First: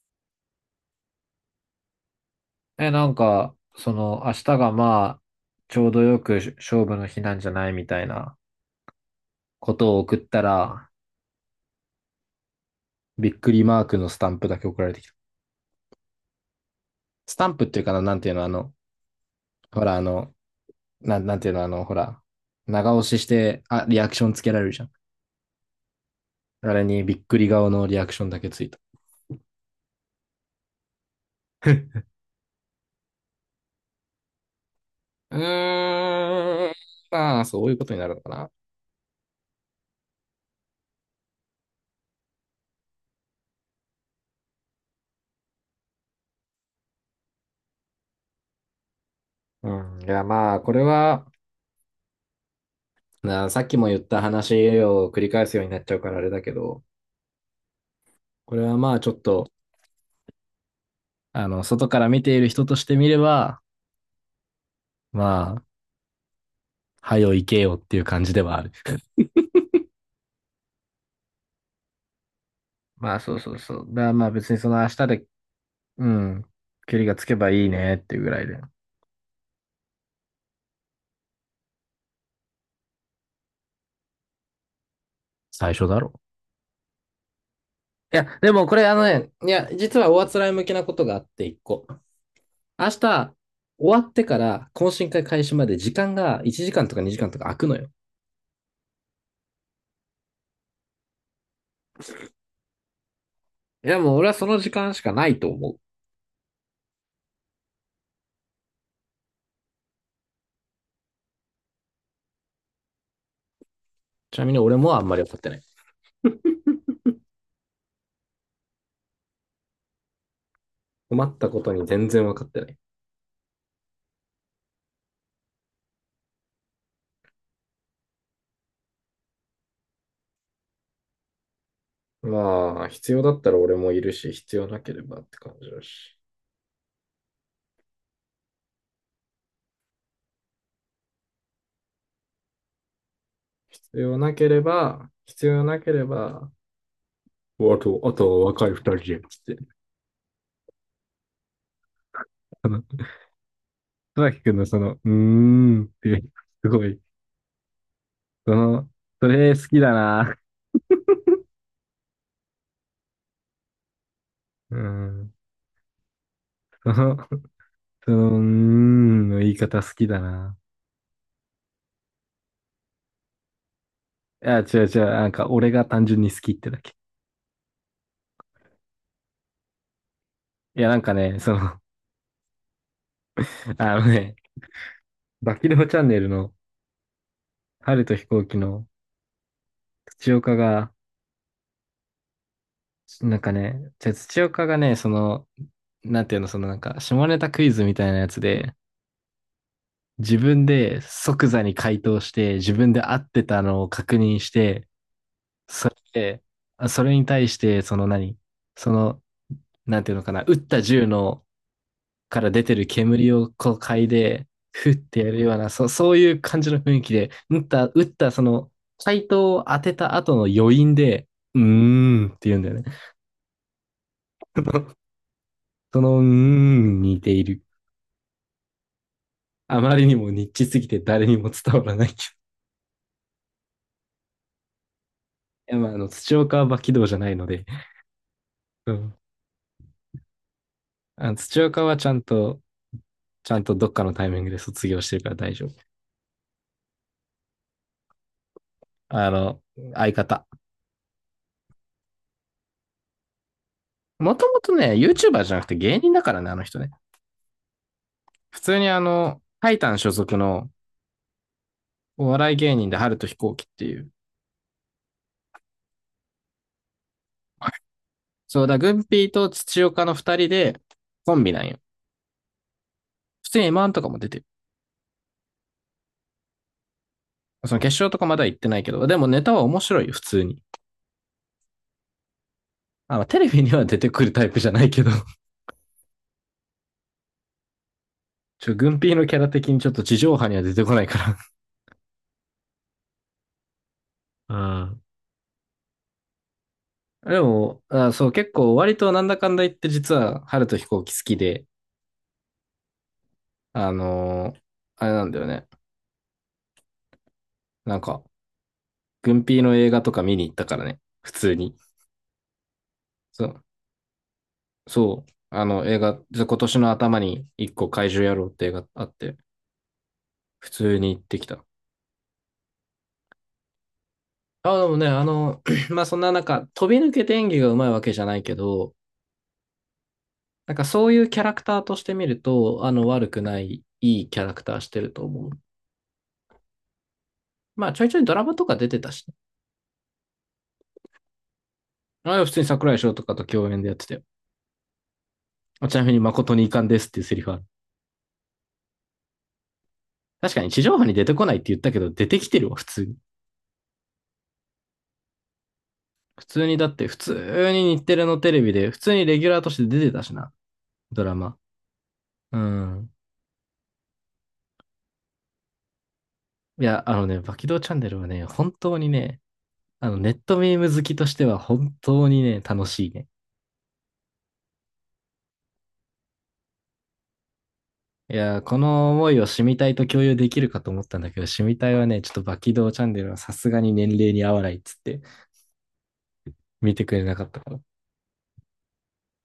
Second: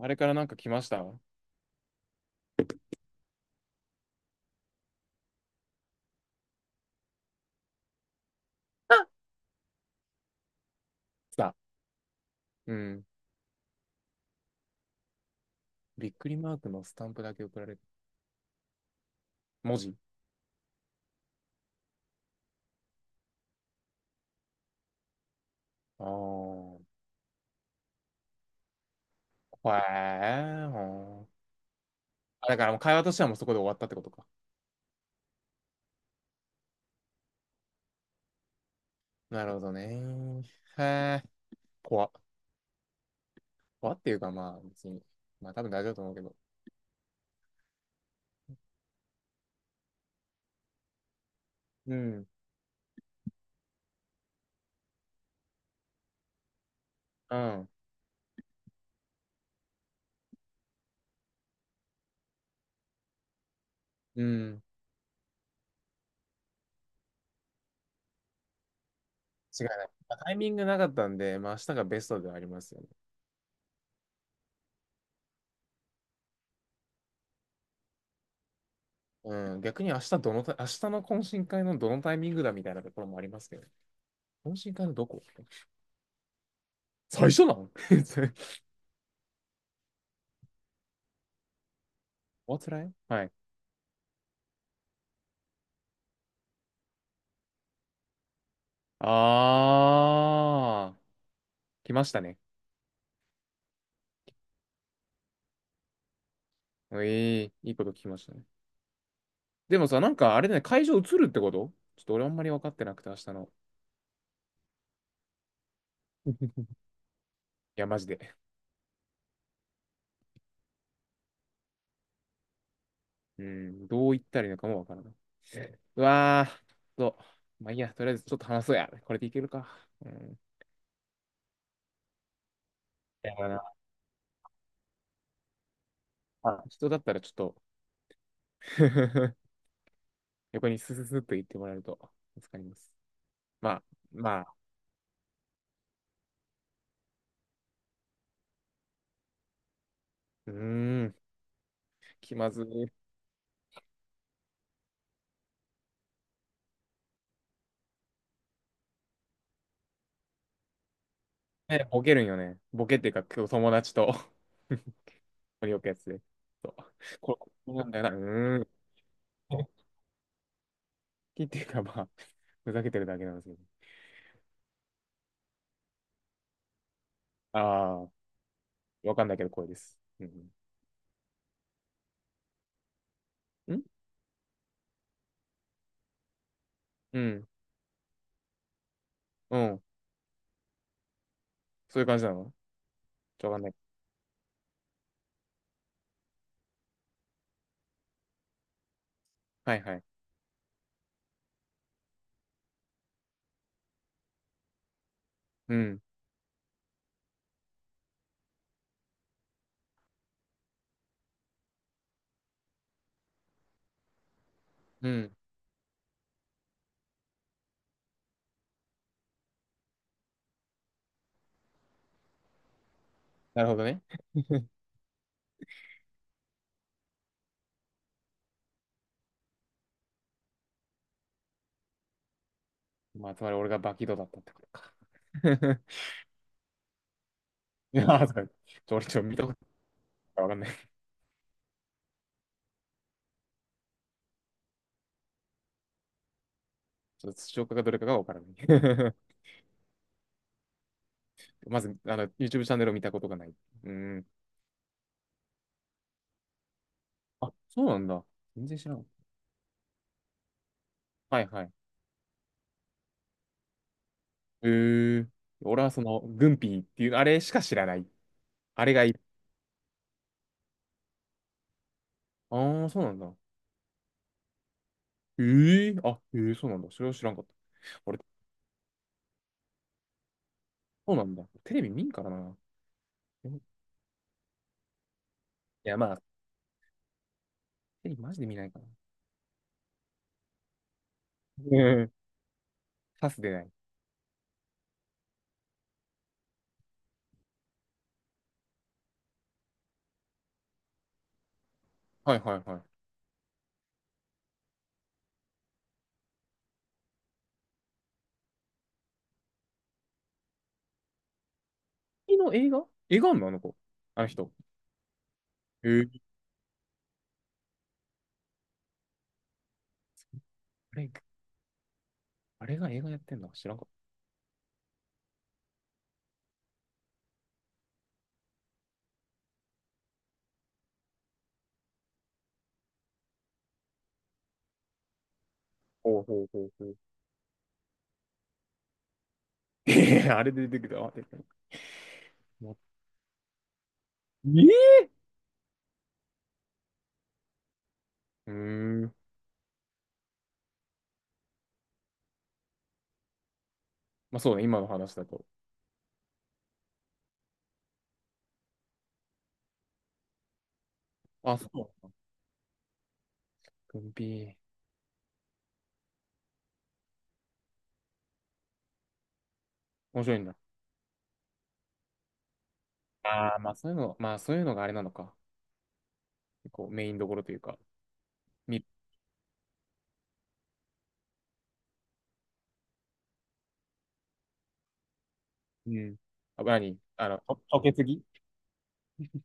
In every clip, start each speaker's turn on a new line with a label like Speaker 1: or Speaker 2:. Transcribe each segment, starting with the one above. Speaker 1: あれからなんか来ましたあ。
Speaker 2: え、なんか、その、明日がまあ、ちょうどよく勝負の日なんじゃないみたいなことを送ったら、
Speaker 1: 来た。うん。
Speaker 2: びっくりマークのスタンプだけ送られてきた。
Speaker 1: びっくりマークのスタンプだ
Speaker 2: ス
Speaker 1: け
Speaker 2: タン
Speaker 1: 送
Speaker 2: プ
Speaker 1: ら
Speaker 2: っ
Speaker 1: れ
Speaker 2: て
Speaker 1: る。
Speaker 2: いうかな、なんていうの、あの、
Speaker 1: 文
Speaker 2: ほ
Speaker 1: 字。
Speaker 2: ら、あの、なん、なんていうの、あの、ほら、長押しして、あ、リアクションつけられるじゃん。
Speaker 1: ああ、
Speaker 2: あ
Speaker 1: ほ
Speaker 2: れにびっくり顔のリアクションだけついた。
Speaker 1: えー、ほー、あだからもう会話としてはもうそこで終わったってことか。
Speaker 2: うーん、まあ、そういうことになるのかな。
Speaker 1: なるほどね。へえ、怖っ。怖っていうかまあ別に。まあ多分大丈夫だと思うけど。
Speaker 2: うん、いや、まあ、これは、
Speaker 1: うん。
Speaker 2: なさっきも言った話を繰り返すようになっちゃうからあれだけど、
Speaker 1: うん。
Speaker 2: これはまあ、ちょっと、あの、外から見ている人として見れば、
Speaker 1: うん。
Speaker 2: まあ、はよ行けよっていう感じではある。
Speaker 1: 違いない。まあタイミングなかったんで、まあ明日がベストではありますよね。
Speaker 2: まあ、そうそうそう。だからまあ別にその明日で、うん、距離がつけばいいねっていうぐらいで。
Speaker 1: うん。逆に明日どのタイ、明日の懇親会のどのタイミングだみたいなところもありますけど。懇親会のどこ。
Speaker 2: 最初だろ。
Speaker 1: 最初なの？
Speaker 2: いや、でもこれあのね、いや、実はおあつらい向きなことがあって一個。
Speaker 1: What's
Speaker 2: 明
Speaker 1: は
Speaker 2: 日、
Speaker 1: い。
Speaker 2: 終わってから懇親会開始まで時間が1時間とか2時間とか空くのよ。
Speaker 1: あー、来ましたね。
Speaker 2: いや、もう俺はその時間しかないと思う。
Speaker 1: ええいいこと聞きましたね。でもさ、なんかあれだね、会場移るってことちょっと俺あんまり分かってなくて、明日の。
Speaker 2: ちなみに俺もあんまり分かってない。
Speaker 1: いや、マジで。
Speaker 2: 困ったことに全然分かってない。
Speaker 1: うん、どう言ったらいいのかも分からない。うわー、と、まあいいや、とりあえずちょっと話そうや。これでいけるか。うん。
Speaker 2: まあ、必要だ
Speaker 1: や
Speaker 2: っ
Speaker 1: ばい
Speaker 2: たら
Speaker 1: な。
Speaker 2: 俺もいるし、必要なければって感じだし。
Speaker 1: あ、人だったらちょっと 横にスススッと言ってもらえると助かります。まあ、まあ、
Speaker 2: 必要なければ、おあと、あとは若い二人で、つって。
Speaker 1: うーん、気まず
Speaker 2: あの、
Speaker 1: い。
Speaker 2: 戸崎くんのその、うーんっていう、すごい、その、それ好きだな。
Speaker 1: えボケるんよね。ボケっていうか、今日友達と
Speaker 2: うん、
Speaker 1: よくやつで。そう、
Speaker 2: その、
Speaker 1: これ、こうなんだよな。
Speaker 2: うー
Speaker 1: うーん。
Speaker 2: んの言い
Speaker 1: 本
Speaker 2: 方好きだな。
Speaker 1: 気っていうか、まあ、ふざけてるだけなんですけど。
Speaker 2: いや、違う違う。なんか、俺が単純に好きってだけ。
Speaker 1: ああ、わかんないけど、声です。うん。
Speaker 2: いや、なんかね、その、あ
Speaker 1: ん、
Speaker 2: のね、バキローチャンネルの、
Speaker 1: うん。
Speaker 2: 春と飛行機の、
Speaker 1: うん。
Speaker 2: 土岡が、
Speaker 1: そういう感じなの？
Speaker 2: なん
Speaker 1: ちょ、
Speaker 2: か
Speaker 1: わかんな
Speaker 2: ね、
Speaker 1: い。
Speaker 2: じゃあ土岡がね、その、なんていうの、そのなんか、下ネタクイズみたいなやつで、
Speaker 1: はいはい。
Speaker 2: 自分で即座に回答して、自分で合ってたのを確認して、
Speaker 1: う
Speaker 2: それ
Speaker 1: ん。
Speaker 2: で、あそれに対して、その何その、なんていうのかな、撃った銃のから出てる煙をこう嗅いで、ふっ
Speaker 1: う
Speaker 2: てや
Speaker 1: ん。
Speaker 2: るような、そういう感じの雰囲気で、撃った、撃った、その、回答を当てた後の余韻で、うーんって言うんだよね。
Speaker 1: なるほどね。
Speaker 2: その「うーん」に似ている。あまりにもニッチすぎて誰にも伝わらないけ
Speaker 1: まあ、つまり俺がバキドだったってことか。
Speaker 2: ど。いや、まあ、あの、土岡は馬起動じゃないので。
Speaker 1: いやー、そう
Speaker 2: う
Speaker 1: ちょ、俺
Speaker 2: ん。
Speaker 1: ちょ、見たことないからわかんない。
Speaker 2: あの土岡はちゃんとどっかのタイミングで卒業してるから大丈夫。
Speaker 1: ちょっと、視聴かどれかがわからない。
Speaker 2: あの、相方。
Speaker 1: まず、あの、YouTube チャンネルを見たことがない。うん。
Speaker 2: もともとね、YouTuber じゃなくて芸人だからね、あの人ね。
Speaker 1: あ、そうなんだ。
Speaker 2: 普
Speaker 1: 全
Speaker 2: 通
Speaker 1: 然
Speaker 2: に
Speaker 1: 知ら
Speaker 2: あ
Speaker 1: ん。
Speaker 2: の、タイタン所属の
Speaker 1: はいはい。
Speaker 2: お笑い芸人で春と飛行機っていう。
Speaker 1: えー、俺はその、軍品っていう、あれしか知らない。
Speaker 2: そうだ、
Speaker 1: あ
Speaker 2: グ
Speaker 1: れが
Speaker 2: ン
Speaker 1: いい。
Speaker 2: ピーと土岡の二人でコンビなんよ。
Speaker 1: ああ、そうなんだ。
Speaker 2: 普通に m ンとかも出てる。
Speaker 1: えー、あ、えー、そうなんだ。それは知らんかった。
Speaker 2: その決勝と
Speaker 1: 俺、
Speaker 2: かまだ行ってないけど、でもネタは面白いよ、普通に。
Speaker 1: そうなんだ。テレビ見んからな。
Speaker 2: あの、テレ
Speaker 1: い
Speaker 2: ビには出てくるタイプじゃないけど。
Speaker 1: や、まあ、テレビマジで見な
Speaker 2: ち
Speaker 1: い
Speaker 2: ょ、
Speaker 1: から
Speaker 2: 軍艇のキャラ的にちょっと地上波には出てこないか
Speaker 1: な。うん。パスでない。
Speaker 2: ら うん。ら。でも、あそう、結構割となんだかんだ言って実は、春と飛行機好きで、
Speaker 1: はいはいは
Speaker 2: あのーあれなんだよね。なんか、軍艇の映画とか見に行ったからね。普通に。
Speaker 1: い。の映画。映画あん
Speaker 2: そ
Speaker 1: のあの
Speaker 2: う、
Speaker 1: 子。あの人。
Speaker 2: そう。あの
Speaker 1: え
Speaker 2: 映
Speaker 1: ー、
Speaker 2: 画、今年の頭に一個怪獣野郎って映画あって、普通
Speaker 1: あれ、
Speaker 2: に行ってきた。
Speaker 1: あれが映画やってんの知らんかっ
Speaker 2: あ、でもね、あの、まあそんな中、飛び抜けて演技がうまいわけじゃないけど、なんかそういうキャラクターとして見ると、あの悪くない、いいキャラクターしてると思う。
Speaker 1: た。ほうほうほうほう。
Speaker 2: まあちょいちょいドラマとか出てたし、ね、
Speaker 1: えー、あれで出てきた。あ、出てきた。
Speaker 2: ああ普通に
Speaker 1: もう、
Speaker 2: 桜井翔とかと共演でやってたよ。
Speaker 1: えー、
Speaker 2: ちなみに誠に遺憾ですっていうセリフある。
Speaker 1: うーん。
Speaker 2: 確かに地上波に出てこないって言ったけど、出てきてるわ、普通に。
Speaker 1: まあそうね、今の話だと。
Speaker 2: 普通にだって、普通に日テレのテレビで、普通にレギュラーとして出てたしな、ドラマ。
Speaker 1: あ、そう。
Speaker 2: うん。
Speaker 1: 軍ー、
Speaker 2: いや、あのね、バキドーチャンネルはね、本当にね、あの、
Speaker 1: 面
Speaker 2: ネ
Speaker 1: 白い
Speaker 2: ッ
Speaker 1: んだ。
Speaker 2: トミーム好きとしては本当にね、楽しいね。
Speaker 1: ああ、まあそういうの、まあそういうのがあれなのか。こう、メインどころというか。
Speaker 2: いやー、こ
Speaker 1: み、
Speaker 2: の思いをシミたいと共有できるかと思ったんだけど、シミたいはね、ちょっとバキドーチャンネルはさすがに年齢に合わないっつって
Speaker 1: うん。あ、
Speaker 2: 見
Speaker 1: 何
Speaker 2: てくれ
Speaker 1: あ
Speaker 2: な
Speaker 1: の、
Speaker 2: かった
Speaker 1: と、
Speaker 2: から。
Speaker 1: とけすぎ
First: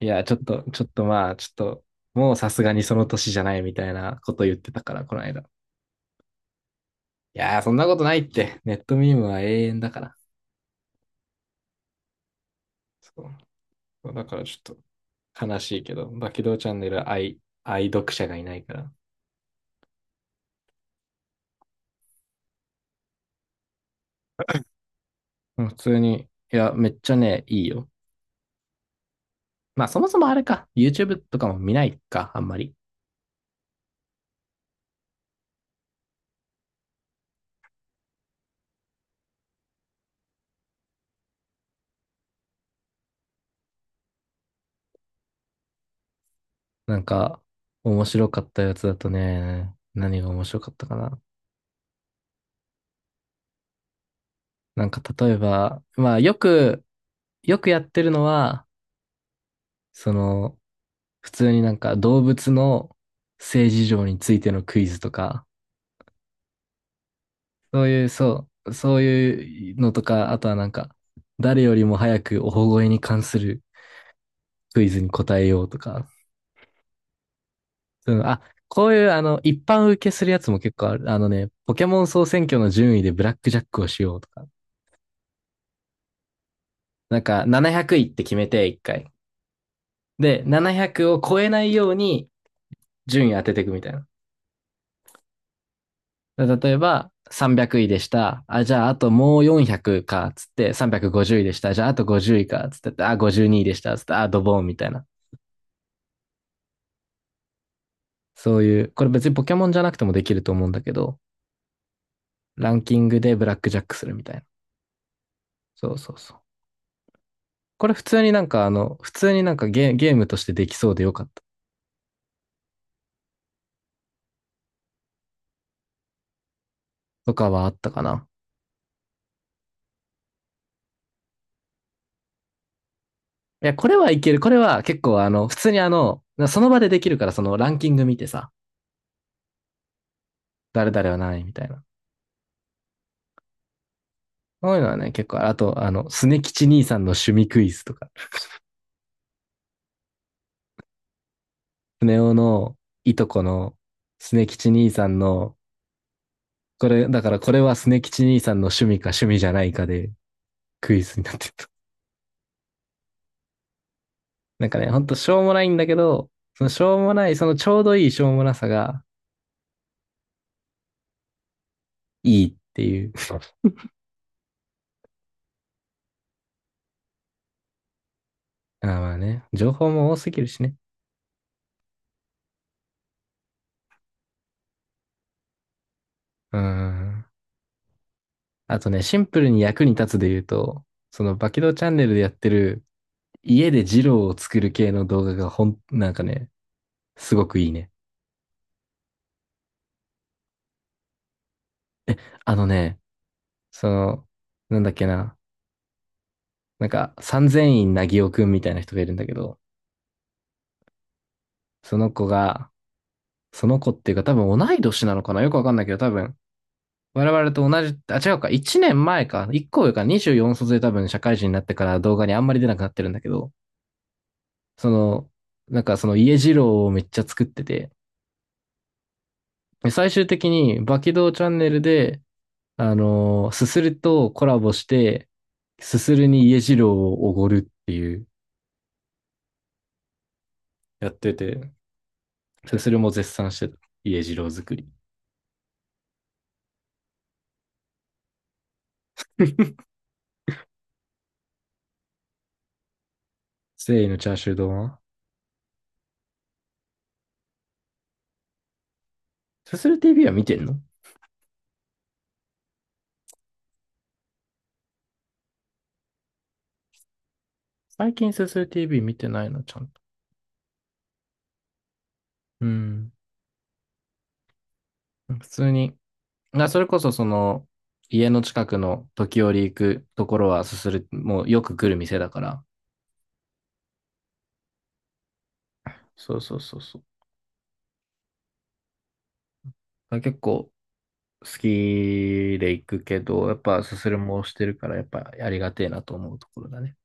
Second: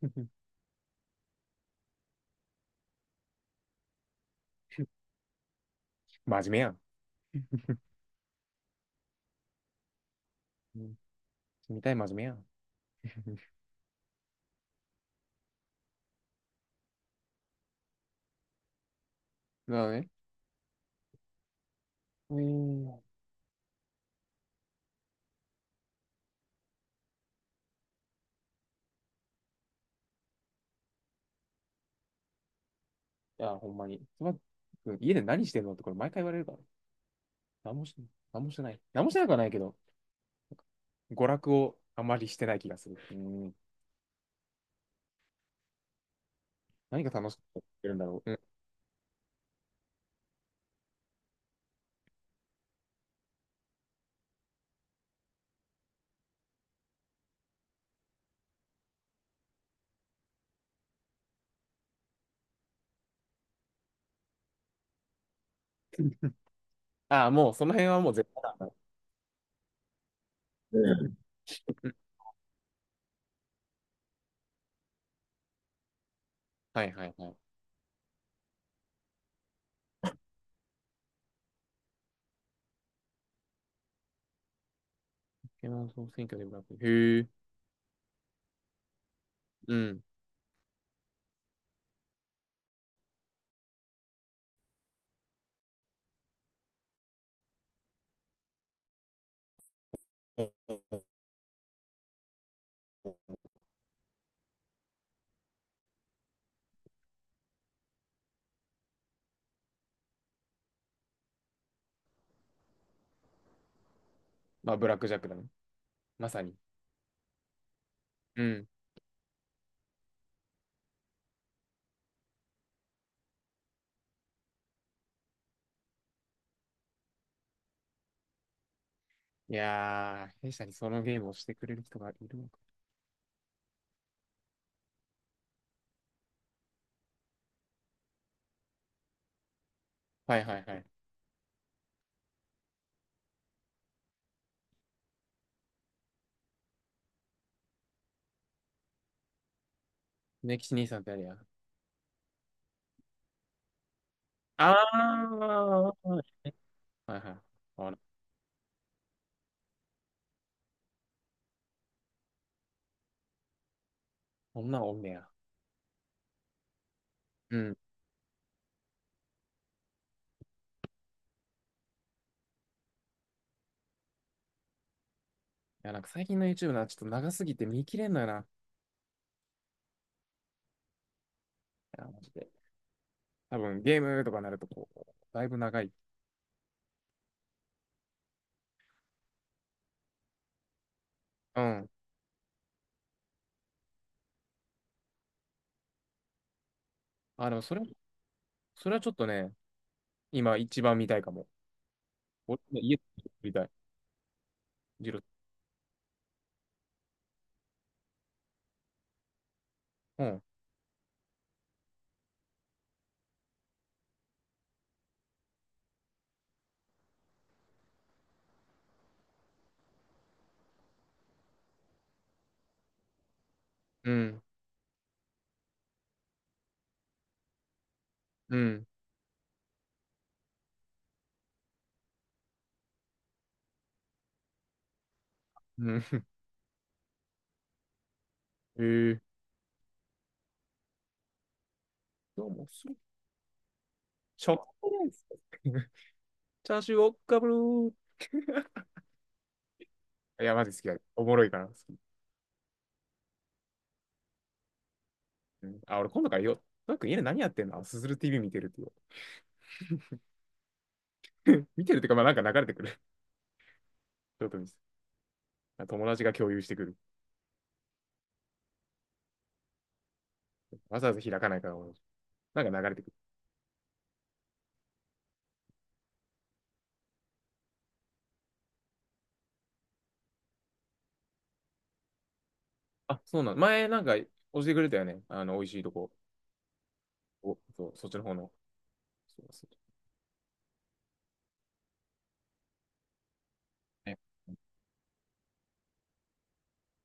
Speaker 2: いやー、ちょっ と、ちょっとまあ、ちょっと、もうさすがにその年じゃないみたいなこと言ってたから、この間。い
Speaker 1: 真面目やん。
Speaker 2: やー、そんなことないって。ネットミームは永遠だから。
Speaker 1: うん、見たい、真面目やん。
Speaker 2: そ う。だからちょっと悲しいけど、バキドーチャンネル愛、愛読者がいないから。
Speaker 1: なるほどね。えー、
Speaker 2: うん。普通に、いや、めっちゃね、いいよ。まあ、そもそもあれか。YouTube とかも見ないか、あんまり。
Speaker 1: いや、ほんまに。つばくん家で何してんのってこれ毎回言われるから。何もして、何もしてない。何もしてなくはないけど、娯楽をあまりしてない気がする。うん。
Speaker 2: なん
Speaker 1: 何が楽しく
Speaker 2: か、
Speaker 1: やってるん
Speaker 2: 面
Speaker 1: だろ
Speaker 2: 白
Speaker 1: う。う
Speaker 2: か
Speaker 1: ん。
Speaker 2: ったやつだとね、何が面白かったかな。なんか、例えば、よくやってるのは、その、普通になんか動物の性事情についてのクイズとか、
Speaker 1: ああ、もうその
Speaker 2: そう
Speaker 1: 辺は
Speaker 2: いう、
Speaker 1: もう絶対
Speaker 2: そう、
Speaker 1: だ。
Speaker 2: そういうのとか、あとはなん
Speaker 1: う
Speaker 2: か、
Speaker 1: ん、
Speaker 2: 誰よりも早くお保護に関するクイズに答えようとか、
Speaker 1: はいはいはい。ポ
Speaker 2: そういうのあ、こういうあの、一般受けするやつも結構ある。あのね、ポケモン総選挙の順位でブラックジャックをしようとか。
Speaker 1: ケモン総選挙でもなく。
Speaker 2: な
Speaker 1: へ
Speaker 2: ん
Speaker 1: え。
Speaker 2: か700位って決めて1回。
Speaker 1: うん。
Speaker 2: で、700を超えないように順位当てていくみたいな。例えば、300位でした。あ、じゃあ、あともう400か、つって、350位でした。じゃあ、あと50位か、つって、あ、52位でした。つって、あ、ドボンみたいな。そういう、これ別にポケモンじゃなくてもできると思うんだけど、ランキングでブラックジャックするみたいな。
Speaker 1: まあ、ブラックジャックだね。
Speaker 2: そうそう
Speaker 1: ま
Speaker 2: そう。
Speaker 1: さに。
Speaker 2: これ普通にな
Speaker 1: う
Speaker 2: んか
Speaker 1: ん。
Speaker 2: あの、普通にゲームとしてできそうでよかったとかはあったかな。
Speaker 1: いやー、弊社にそのゲームをしてくれる人がいるのか。
Speaker 2: いや、これはいける。これは結構あの、普通にあの、その場でできるからそのランキング見てさ、
Speaker 1: はいはいはい。
Speaker 2: 誰々は何位みたいな。そういうのはね、結構、あと、あの、スネ吉兄さんの趣味クイズとか、
Speaker 1: ネキシ兄さんってあれや。
Speaker 2: スネ夫のいとこのスネ吉
Speaker 1: あ
Speaker 2: 兄さんの、
Speaker 1: ー、は
Speaker 2: これ、
Speaker 1: いは
Speaker 2: だ
Speaker 1: い。
Speaker 2: からこれはス
Speaker 1: あら、
Speaker 2: ネ吉兄さんの趣味か趣味じゃないかでクイズになってると。
Speaker 1: こ
Speaker 2: なん
Speaker 1: ん
Speaker 2: か
Speaker 1: な
Speaker 2: ね、
Speaker 1: んお
Speaker 2: ほ
Speaker 1: ん
Speaker 2: ん
Speaker 1: ね
Speaker 2: とし
Speaker 1: や。
Speaker 2: ょうもないんだけど、そのしょうもない、その
Speaker 1: う
Speaker 2: ち
Speaker 1: ん。い
Speaker 2: ょうどいいしょうもなさがいいっていう。
Speaker 1: や、なんか最近の YouTube な、ちょっと長すぎて見切れんのよな。い
Speaker 2: あーまあね、情報も多すぎるしね。
Speaker 1: や、マジで。多分ゲームとかなると、こう、だいぶ長い。
Speaker 2: うーん。あとね、シンプルに役に立つで言うと、そのバキ
Speaker 1: う
Speaker 2: ドーチ
Speaker 1: ん。
Speaker 2: ャンネルでやってる家でジローを作る系の動画がほん、なんかね、すご
Speaker 1: あ、
Speaker 2: く
Speaker 1: の
Speaker 2: いい
Speaker 1: それ、
Speaker 2: ね。
Speaker 1: それはちょっとね、今一番見たいかも。
Speaker 2: あ
Speaker 1: 俺、
Speaker 2: の
Speaker 1: 家
Speaker 2: ね、
Speaker 1: で見たい。
Speaker 2: その、なんだっけ
Speaker 1: ジロ、
Speaker 2: な、なんか三千院なぎおくんみたいな人がいるんだけど、
Speaker 1: うん。
Speaker 2: その子が、その子っていうか多分同い年なのかなよくわかんないけど多分、我々と同じ、あ、違うか、1年前か、1個上か、24卒で多分社会人になってから動画にあんまり出なくなってるんだけど、
Speaker 1: うん。
Speaker 2: その、その家二郎をめっちゃ作ってて、
Speaker 1: うん。
Speaker 2: で最終的に、バキドーチャンネルで、すするとコラボして、
Speaker 1: う
Speaker 2: す
Speaker 1: ん。
Speaker 2: するに家次郎をおごるっていう
Speaker 1: えー。
Speaker 2: やってて、
Speaker 1: どうも、
Speaker 2: すす
Speaker 1: そう。
Speaker 2: るも絶賛してた。家次
Speaker 1: し
Speaker 2: 郎
Speaker 1: ょっ
Speaker 2: 作り。
Speaker 1: がないですか。チャーシューをかぶるー。いや、マジ好きだ。おもろいから好き。
Speaker 2: 誠意のチャーシュー丼は
Speaker 1: うん、あ、俺今度からよ。トラ君家で何やってんのすずる TV 見てるって
Speaker 2: すする TV は見てんの
Speaker 1: 言う 見てるってうか、まあなんか流れてくる。ちょっと見せ、友達が共有してくる。
Speaker 2: 最近すする TV 見てないの、ちゃんと。
Speaker 1: わざわざ開かないから、な
Speaker 2: う
Speaker 1: んか流れてく
Speaker 2: ん。
Speaker 1: る。
Speaker 2: 普通に。あ、それこそその、家の近くの時折行くところはすする、もうよく来る店だから。
Speaker 1: あ、そうなの。前なんか教えてくれたよね。あの、美味しいとこ。
Speaker 2: そうそうそうそう。
Speaker 1: おそう、そっちの方の。そうそう、
Speaker 2: あ結構、好きで行くけど、やっぱすす
Speaker 1: ね、
Speaker 2: るもしてるから、やっぱありがてえなと思うところだね。